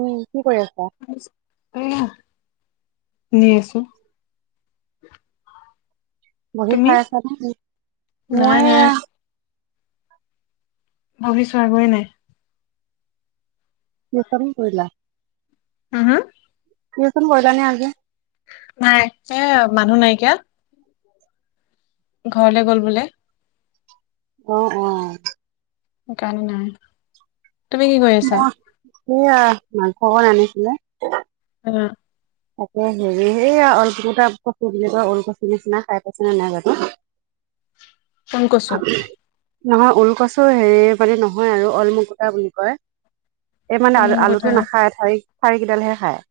উম কি কৰি আছা? নি আছো। বহি তুমি চাই আছা নে, নাই মই নাই ভাবিছো আগয় নাই। কিছৰ কৰিলা? হম হা? দিচন বল ন আগি। নাই এ মানুহ নাইকিয়া। ঘৰলে গ'ল বোলে। অ', অ', কাৰণে নাই তুমি কি কৰি আছা? মই সেয়া মাংস অকন আনিছিলে। অ', তাকে হেৰি সেয়া ল ক তটা কচি দিলে তো ওলকচি নিচিনা খাই পাইছে নে নাইটো [inaudible] কোন কচু? নহয় ওলকচো হেৰি মানে নহয় আৰু অলমকুটা বুলি কয়। এই মানে ফোন আলু কথা আলুটো নাখায় ঠাৰি ঠাৰি কেইডালহে খায়।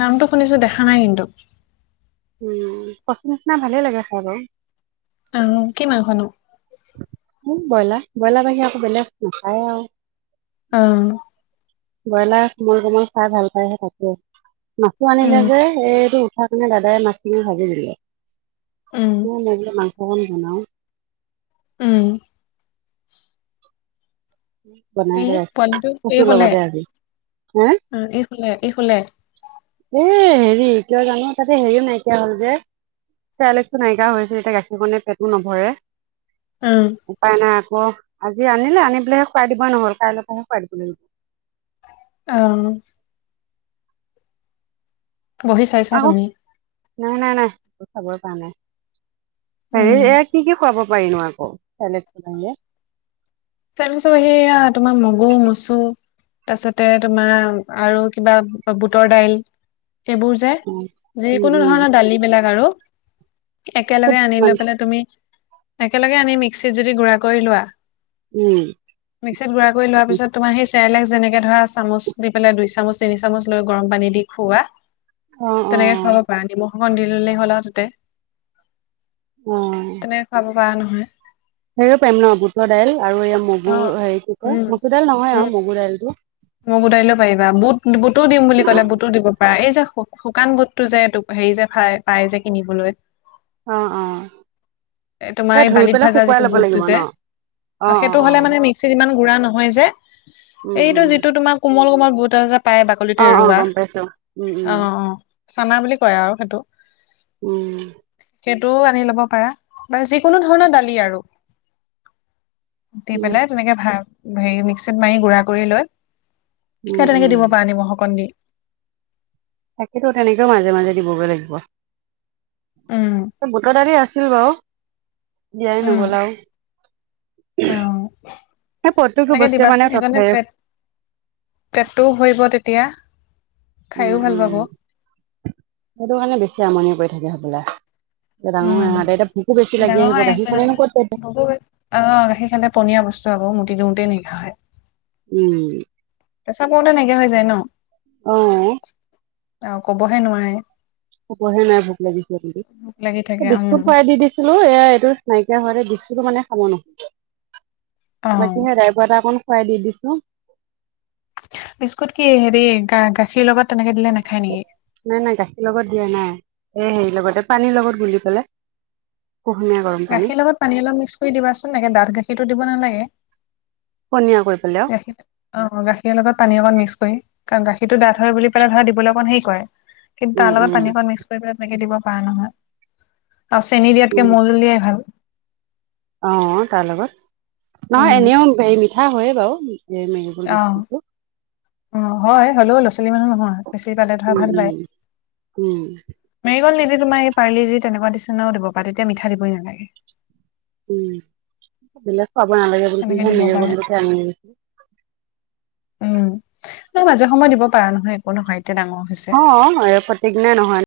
নামটো শুনিছো দেখা নাই কিন্তু। উম পচুৰ নিচিনা ভালে লাগে চাই বাৰু। অ' কিমান মাংস নো? উ ব্ৰইলাৰ ব্ৰইলাৰ পাহি আকৌ বেলেগ শায় আৰু। আহ। ব্ৰইলাৰ কোমল কোমল খাই ভাল পায়হে তাকে মাছো আনিলে উম যে এইটো অ', তোমাৰ দাদাই মাছখিনি ভাজি দিলে উম [unintelligible] ফল গনাওঁ। উম, বনাই ই কৰি ৰাখিম পোৱালীটো ই কচুৰ শুলে লগতে আজি হে উম, ই শুলে, ই শুলে? এ হেৰি কিয় জানো তাতে হেৰিও নাইকিয়া হল যে চাই লচোন নাইকিয়া হৈছে, এতিয়া গাখীৰ কণে পেটো নভৰে উম উপায় নাই অ', আজি আনিলো আনি পেলাইহে খুৱাই দিব নহল কাইলৈ পৰাহে খুৱাই দিব লাগিব। অ', বহি চাইছা তুমি [unintelligible] নাই- নাই - নাই। খাবৈ পাৰা নাই হেৰি উম এ কি কি খুৱাব পাৰিনো আকৌ [unintelligible] তাৰ পিছত সেয়া তোমাৰ মগু, মচু তাৰ পিছতে তোমাৰ আৰু কিবা বুটৰ দাইল। এইবোৰ যে উম উম যিকোনো ধৰণৰ দালি বিলাক আৰু। একেলগে আনি উম লৈ পেলাই তুমি, একেলগে আনি মিক্সিত যদি গুড়া কৰি লোৱা। মিক্সিত গুড়া কৰি লোৱা উম পিছত তোমাৰ সেই চেৰেলেক যেনেকে ধৰা চামুচ দি পেলাই দুই চামুচ তিনি চামুচ লৈ গৰম পানী দি খোৱা অ তেনেকে খুৱাব পাৰা নিমখ অকন দি ললেই হ'ল আৰু তাতে। উম, বা নহয়। হেৰিয়ও পাৰিম ন' বুটৰ দাইল আৰু এই অ মগুৰ হেৰি কি কয় উম মচুৰ দাইল নহয় উম আৰু মগু দাইলটো? মোক বোটাইলে পাৰিবা বুট বুটো দিম বুলি কলে বুটো দিব এই যে শুকান বুটটো যে হেৰি যোই পাই যে কিনিবলৈ। অ', অ', এ, তোমাৰ এই ধৰি বালিত পেলাই ভাজা শুকুৱাই যিটো ল'ব বুটটো লাগিব ন যে অ', সেইটো অ', হ'লে অ', মানে মিক্সিত ইমান গুড়া নহয় যে উম, এইটো উম, যিটো তোমাৰ কোমল কোমল বুত আছে পায় বাকলিটো অ অ এৰুৱা গম পাইছো উম উম অ', অ', চানা বুলি কয় আৰু সেইটো। উম, সেইটোও আনি লব পাৰা বা যিকোনো ধৰণৰ দালি আৰু। উতি উম পেলাই তেনেকে ভাল হেৰি মিক্সিত মাৰি গুড়া কৰি লৈ। উম তেনেকে উম দিব পাৰা নিমখ অকণ দি। তাকেতো তেনেকেও মাজে মাজে দিবগৈ লাগিব। উম বুটৰ দালি আছিল বাৰু। বিয়াই উম নগ'লাও অ হে প্ৰতকটো বস্তু মানে [unintelligible] পেটটো হৈব তেতিয়া। উম খাইও ভাল উম, পাব সেইটো কাৰণে বেছি আমনি কৰি থাকে হবলা। এতিয়া ডাঙৰ উম আহতে এতিয়া ভোকো বেছি লাগি ডাঙৰ আহিব হৈ আহিছে গাখীৰখনো নহয় ক'ত প ধুনীয়া বস্তু আকৌ মটি দিওঁতেই নিশাে উম। কেঁচাাপৰ তেনেকা হৈ যায় ন? অ', অ', ক'বহে নোৱাৰে। শুকোৱা হে নাই ভোক লাগিছিলে ভোক লাগি থাকে কিন্ত। উম বিস্কুট খৰাই দি দিছিলোঁ, এয়া এইটো নাইকিয়া হৈতে বিস্কুতটো মানে খাব ন' অ বাকী সেই ড্ৰাইভাৰ এটা অকণ খুৱাই দি দিছো। বিস্কুত কি হেৰি গা গাখীৰ লগত তেনেকে দিলে নাখায় নেকি নাই নাই গাখীৰ লগত দিয়া নাই। এ হেৰি লগতে পানীৰ লগত গুলি পলে। গাখীৰ লগত পানী অলপ মিক্স কৰি দিবাচোন নকে দাঁঠ গাখীৰটো দিব নালাগে। পনীয়া কৰি পেলাই আৰু গাখীৰ অ' গাখীৰ লগত পানী অকণ মিক্স কৰি। কাৰণ গাখীৰতটো ডাঠ হয় বুলি পেলাই ধৰা দিবলৈ অকণ হে কৰে কিন্তু উম তাৰ লগত উম পানী অকণ মিক্স কৰি পেলাই তেনেকে দিব নহয়, আৰু চেনী দিয়াতকে উম মৌজুলিয়াই ভাল। অ' তাৰ লগত নহয় উম এনেও হেৰি মিঠা হয়য়ে বাৰু। এই মেৰিগল অ' বিস্কুটটো অ' হয় হ্লেও লচোন [unintelligible] উম উম উম দি তোমাৰ এই পাৰ্ি যি তেনেকুৱা নিচিনাও দিব পাৰা তেতিয়া মিঠা দিবই নালাগে। উম পাব নালাগে বুলি সেনেকে তহে দিব মজে বল পাৰা গৈছো। উম ন মাজে সময় দিব পাৰা নহয় একো নহয়। এতিয়া ডাঙৰ হৈছে অ' সতি দিনা নহয়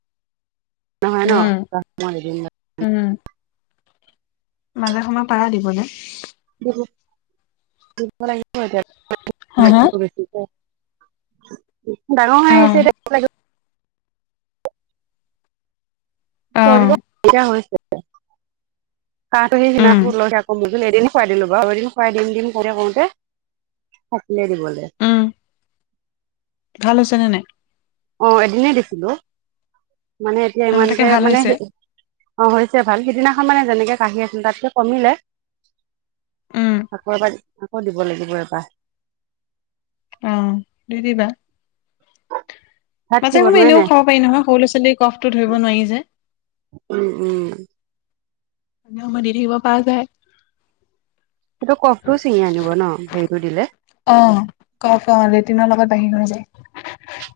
নহয় ন উম এিন উম মাজে সময়ে পাৰা দিবলৈ। হা হা [unintelligible] ডাঙৰ অ হৈ আহিছে এতিয়া লাগ অ শ হৈছে। হাহটো সেইদিনা উম ল থ কো এদিন খুৱাই দিলো বাৰু এদিন খুৱাই দিম দিম কওঁতে কৰওঁতে হয়। উম, ভাল হৈছে নে নাই? অ' এদিনে দিছিলো। মানে এতিয়া অ তাকে ইমানকে ভাল মানে, হৈছে অ' হৈছে ভাল সিদিনা মানে যেনেকে কাঢ়ি আছিল তাতকে কমিলে। উম আকৌ এবাৰ আকৌ দিব লাগিব এবাৰ। আহ দি দিবা। ভাত কি মাজে সময়ে বনোৱাই এনেও নাই খাব পাৰি নহয় সৰু ল'ৰা ছোৱালীৰ কফটো ধৰিব নোৱাৰি যে। উম উম। আ আম দ দেৰি হ'ব [unintelligible] সেইটো কফটোও ছিঙি আনিব ন হেৰিটো দিলে। অ' কফ অ' লেটিনৰ লগত বাহিৰ হৈ যায়।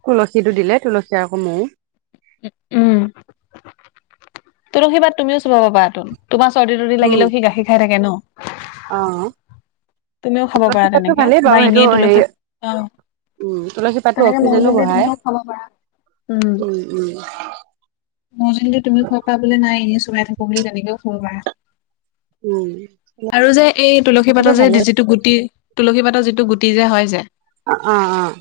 তুলসীটো দিলে তুলসী আকৌ মৌ। উ উম। তুলসী পাত তুমিও চবাব পাৰ তোন তোমাৰ চৰ্দি তৰ্দি লাগিলেও সি গাখীৰ খাই থাকে ন। আহ। তুমিও খাব পাৰা তুলসী পাতটো তেনেকে ভালেই বা বাৰু সেইটো এনেই হে তুলসী অ উ তুলাসী তাতো তেনেকে মৌ জোল অক্সিজেনো দি বঢ়াই তুমিও খাব পাৰা উম, উম, কমিলি [unintelligible] উম আৰু যে এই তুলসী সেইটো পাতৰ যে ভালেই যিটো গুটি তুলসী পাতৰ যিটো গুটি যে হয় যে। অ', অ', অ',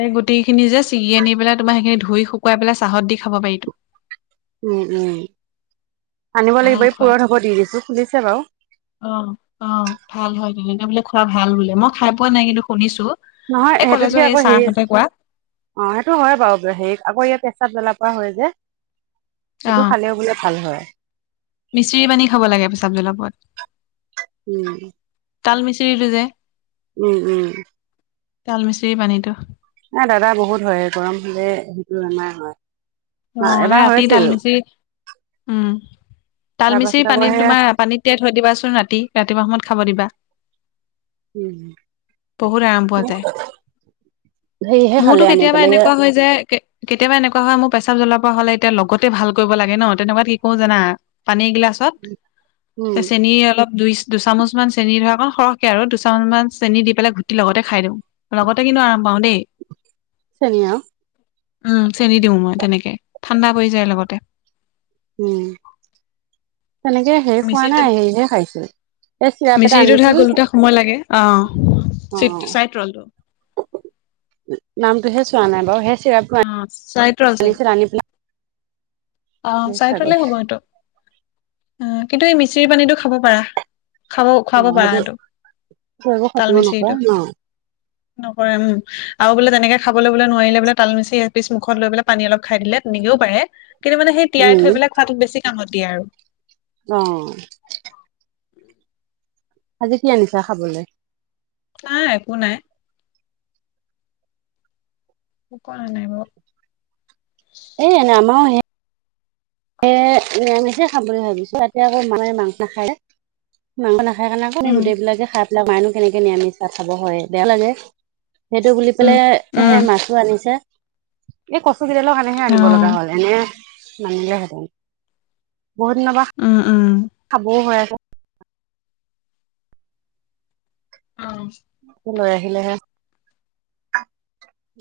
এই গোটেই খিনি যে ছিঙি আনি পেলাই তোমাৰ সেইখিনি ধুই শুকুৱাই পেলাই চাহত দি খাব পাৰিতো। উম, উম, আনিব ভাল লাগিব এই খোৱা পুৰঠ হ'ব দি দিছো খুজছে বাৰু। অ অ ভাল হয় তেনেকে বোলে খোৱা ভাল বোলে মই খাই পোৱা নাই কিন্তু শুনিছোঁ। নহয় সেইটোত আকৌ সে অ' সেইটো হয় বাৰু সে আকৌ ইয়াত পেচাব জ্বলা কোৱা হয় যে, সেইটো খালেও বোলে ভাল হয়। মিস্ত্ৰী পানী খাব লাগে পেচাব জ্বলাপুৰাত। উম তাল মিচৰিটো যে। উম উম। তাল মিচিৰি পানীটো। না দাদা বহুত শুৱে, গৰম হলে সেইটো বেমাৰ হয়। অ', এবাৰ ৰাতি হৈছিল তালমিচৰি উম, তাৰ পাছত তালমিচৰি আকৌ পানীত সেয়া তোমাৰ পানীত তিয়াই থৈ দিবাচোন ৰাতি ৰাতিপুৱা সময়ত খাব দিবা। উম, বহুত আৰাম পোৱা যায় হেৰিহে মোৰতো খালে আনি কেতিয়াবা পেলাই ইয়া এনেকুৱা হয় যে কেতিয়াবা এনেকুৱা হয় মোৰ পেচাব জ্বলাপুৰা হ'লে এতিয়া লগতে ভাল কৰিব লাগে ন' তেনেকুৱাত কি কৰো জানা পানীগিলাক উম পাছত চেনি অলপ দুই দুচামুচ মান চেনি ধৰা সৰহকে আৰু দুচামুচমান চেনি দি পেলাই ঘুটি লগতে খাই দিওঁ, লগতে কিন্তু আৰাম পাওঁ দেই। চেনি আও। উম, চেনি দিও মই তেনেকে ঠাণ্ডা পৰি যায় লগতে। উম, তেনেকে শেষ হোৱা নাই মিচিৰিটোত সেহে খাইছিল এই চিৰাপ এটা মিচিৰিটো ধৰা আনিছিলোঁ গলোতে সময় লাগে অ চিটটো অ', চাইড ৰলটো নামটোহে চোৱা নাই বাৰু হে অ চাইড ৰল চাগে [unintelligible] অ', চাই থলে হব এইটো আ, কিন্তু এই মিচিৰি পানীটো খাব পাৰা। খাব অ খুৱাব সেইটো পাৰাতো। একো খতিও তালমিচৰিটো নকৰে ন নকৰে উম, আৰু বোলে তেনেকে খাবল'বলৈ নোৱাৰিলে বোলে তালমিচৰি এ পিচ মুখত লৈ পেল পানী অলপ খাই দিলে তেনেকেও পাৰে। কিন্তু মানে সেই তিয়াই উম থৈ পিলাই খোৱাতোক বেছি কাম দিয়ে আৰু। অ', আজি কি আনিছা খাবলৈ? নাই একো নাই। ক নাই ব। এ এনে আমাৰো সে এ নিৰামিষে খাম বুলি ভাবিছো ইতে আকৌ মে মাংস নাখায় মাংস নাখ সেইকাৰণে আকৌ আমি উম গোটেইবিলাকে খাই পেলাই মায়েনো কেনেকেনো নিৰামিষ ভাত খাব হয় বেয়াও লাগে। সেইটো বুলি উম পেলাই সে উম মাছো আনিছে এই কচ চকডালৰ কাৰনেহে অ আনিব লগা হ'ল এনে নানিলে হেতেন। বহুত দিনৰ পৰা উম উম খাবও হৈ আছে। অ', লৈ আহিলেহে।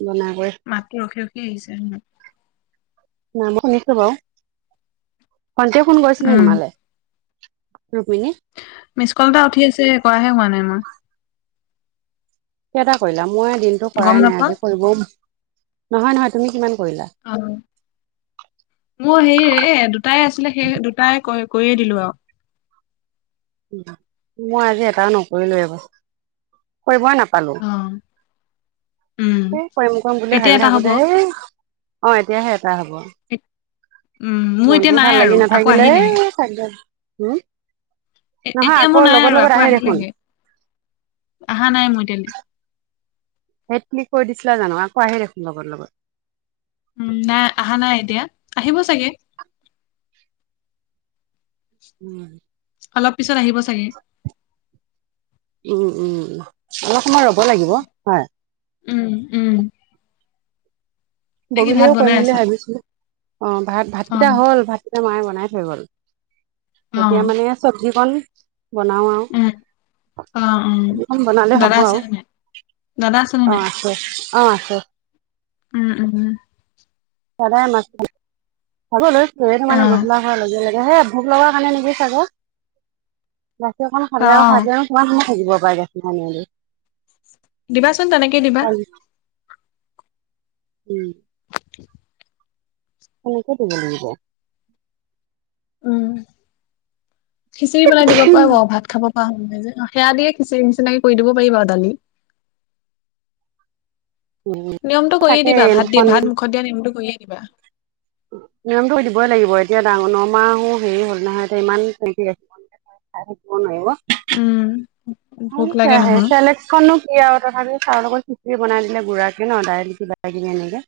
বনাই কৰি মাতটো ৰখি ৰখি আহিছে। নাই মই শুনিছো বাৰু ভণ্টিয়ে ফোন কৰিছিলে নে উম তোমালে? ৰুক্মিণী মিচ কল এটা উঠি আছে কৰাহে হোৱা নাই মই। কেতা কৰিলা মই দিনটো গম কৰাই নাই নাপা আজি কৰিবও, নহয় নহয় তুমি কিমান কৰিলা? অ' মোৰ হেৰি এ দুটাই আছিলে সেই দুটাই কয় কৰি দিলোঁ আৰু। মই আজি এটাও নকৰিলো এব। কৰিবই নাপালো। অ উম এ কৰিম কৰিম বুলি এতিয়া ভাবি এটা হ'ব থাকোতে এই অ' এতিয়াহে এ হ'ব, উম মোৰ এতিয়া মনটোও নাই ভাল আৰু লাগি আকৌ নাথাকিলে আহিলেহে থাক দে। হম। এ এতিয়া মোৰ নাই আৰু আকৌ আহিলেহে, আহা নাই মোৰ এতিয়ালৈ। সেই তমি কৈ দিছিলা জানো আকৌ আহি দেখোন লগৰ লগত। উম, নাই আহা নাই এতিয়া আহিব চাগে। উম, অলপ পিছত আহিব চাগে। উম উম, অলপ সময় ৰ'ব লাগিব হয়। উম, উম, নে কি বহিলৈ ভাত কৰিম বনাই বুলি আছা ভাবিছিলো অ, ভাত অ ভাতকেইটা হল ভাত মায়ে বনাই থৈ গ'ল, অ এতিয়া মানে চব্জিকণ বনাও আৰু। উম অ উম [unintelligible] খন বনালে দাদা হ'ব আৰু, আছেনে নাই দাদা আছেনে অ' নাই আছে। অ' আছে। উম উম। সদায় মাছ চাব লৈছো চৰিয়াটো অ মানে গধূলা হোৱাৰ লগে লগে হে ভোক লগা কাৰণে নিবি চাগে, গাখী অকন অ খালে আৰু খাই পেলায় কিমান সম থাকিব পাৰে গাখি পানীয়েদি। দিবাচোন তেনেকেই দিবা। উম। সনেকে দিব লাগিব। উম, খিচিৰি বনাই দিব পাৰিব ভাত খাব সেয়া দিয়ে খিচিৰি নিচিনাকি কৰি দিব পাৰিবা আৰু দালি। উম নিয়মটো কৰিয়ে তাকে দিবা ভাত দিয়া দুখন ভাত মুখত দিয়া নিয়মটো কৰিয়ে দিবা। নিয়মটো দিবই লাগিব এতিয়া ডাঙৰ নমাহো হেৰি হ'ল নহয় এতিয়া ইমান [unintelligible] খাই থাকিব নোৱাৰিব। উম। ভোক লাগে নহয়। চেৰলেক্সকণ নো কি আৰু তথাপিও চাহৰ লগত খিচিৰি বনাইডিলে গুৰাকে ন' দাইল কিবা কিবি এনেকে।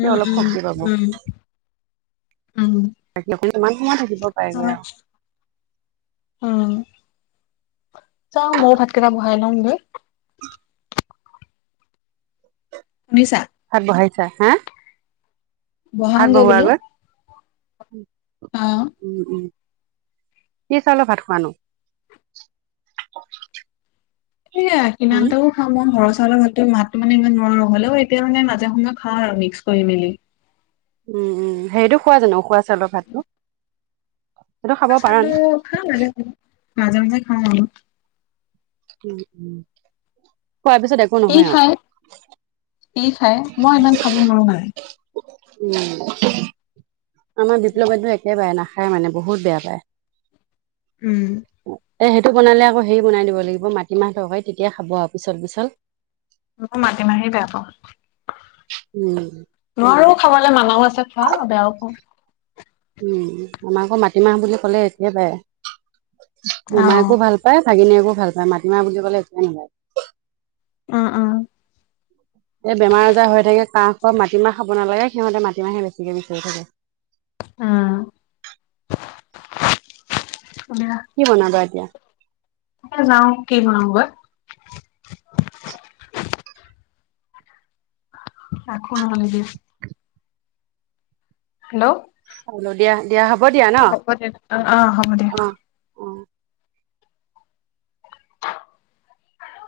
তেওঁ উম অলপ উম, শক্তি পাব উম, উম। বাক অক ইমান সময় থাকিব পাৰেগৈ যাওক আৰু। উম চাও ময়ো ভাতকেইটা বহাই লংগে। শুনিছা? ভাত বঢ়াইছা হা। ভাত বহাংগে বোলো। বহোৱাগৈ অ। উম উম। কি চাউলৰ ভাত খোৱানো? সেইয়া উম কিনান্তও খাওঁ মই ঘৰ ল মাহতো মানে ইমান নোৱাৰো হ'লেও এতিয়া মানে মাজে সময় খাওঁ আৰু মিক্স কৰি মেলি। উম উম, সেইৰিটো খোৱা জানো উখুৱা চাউলৰ ভাতটো? সেইটো খাব উকা পাৰা চাউলটো নে? খাও মাজ মাজে মাজে খাওঁ আও। উ উ, খোৱাৰ পিছত একো নহয় আৰু। টি খাই, মই ইমান খাব নোৱাৰো মানে। উম, আমাৰ বিপ্লৱত একে বাৰে ন খাই মানে বহুত বেয়া পায়। উম, এ সেইটো বনালে আকৌ হেৰি বনাই দিব লাগিব মাটিমাহ টৰকাৰি তেতিয়া খাব আৰু পিছল পিছল। মই মাটিমাহে বেয়া পাওঁ। উম, নোৱাৰো খাবলৈ মানুহ আছে খোৱা বেয়াও পাওঁ। উম, আমাৰ আকৌ মাটিমাহ বুলি ক'লে এতিয়াই বাই মোমায়েকো ভাল পায় ভাগিনীয়েকো ভাল পায় মাটিমাহ বুলি ক'লে একো নালাগে। অ', অ'। এই বেমাৰ আজাৰ হৈ থাকে কাঁহপা মাটিমাহ খাব নালাগে সিহঁতে মাটিমাহে বেছিকে বিচাৰি থাকে। উম। কি বনাবা এতিয়া? এ যাওঁ কি বনাইগৈ। আখো নহলে দে হেল্ল' চাউলৰ দিয়া দিয়া হ'ব দিয়া ন হ'ব দে অ' হ'ব দে। অ অ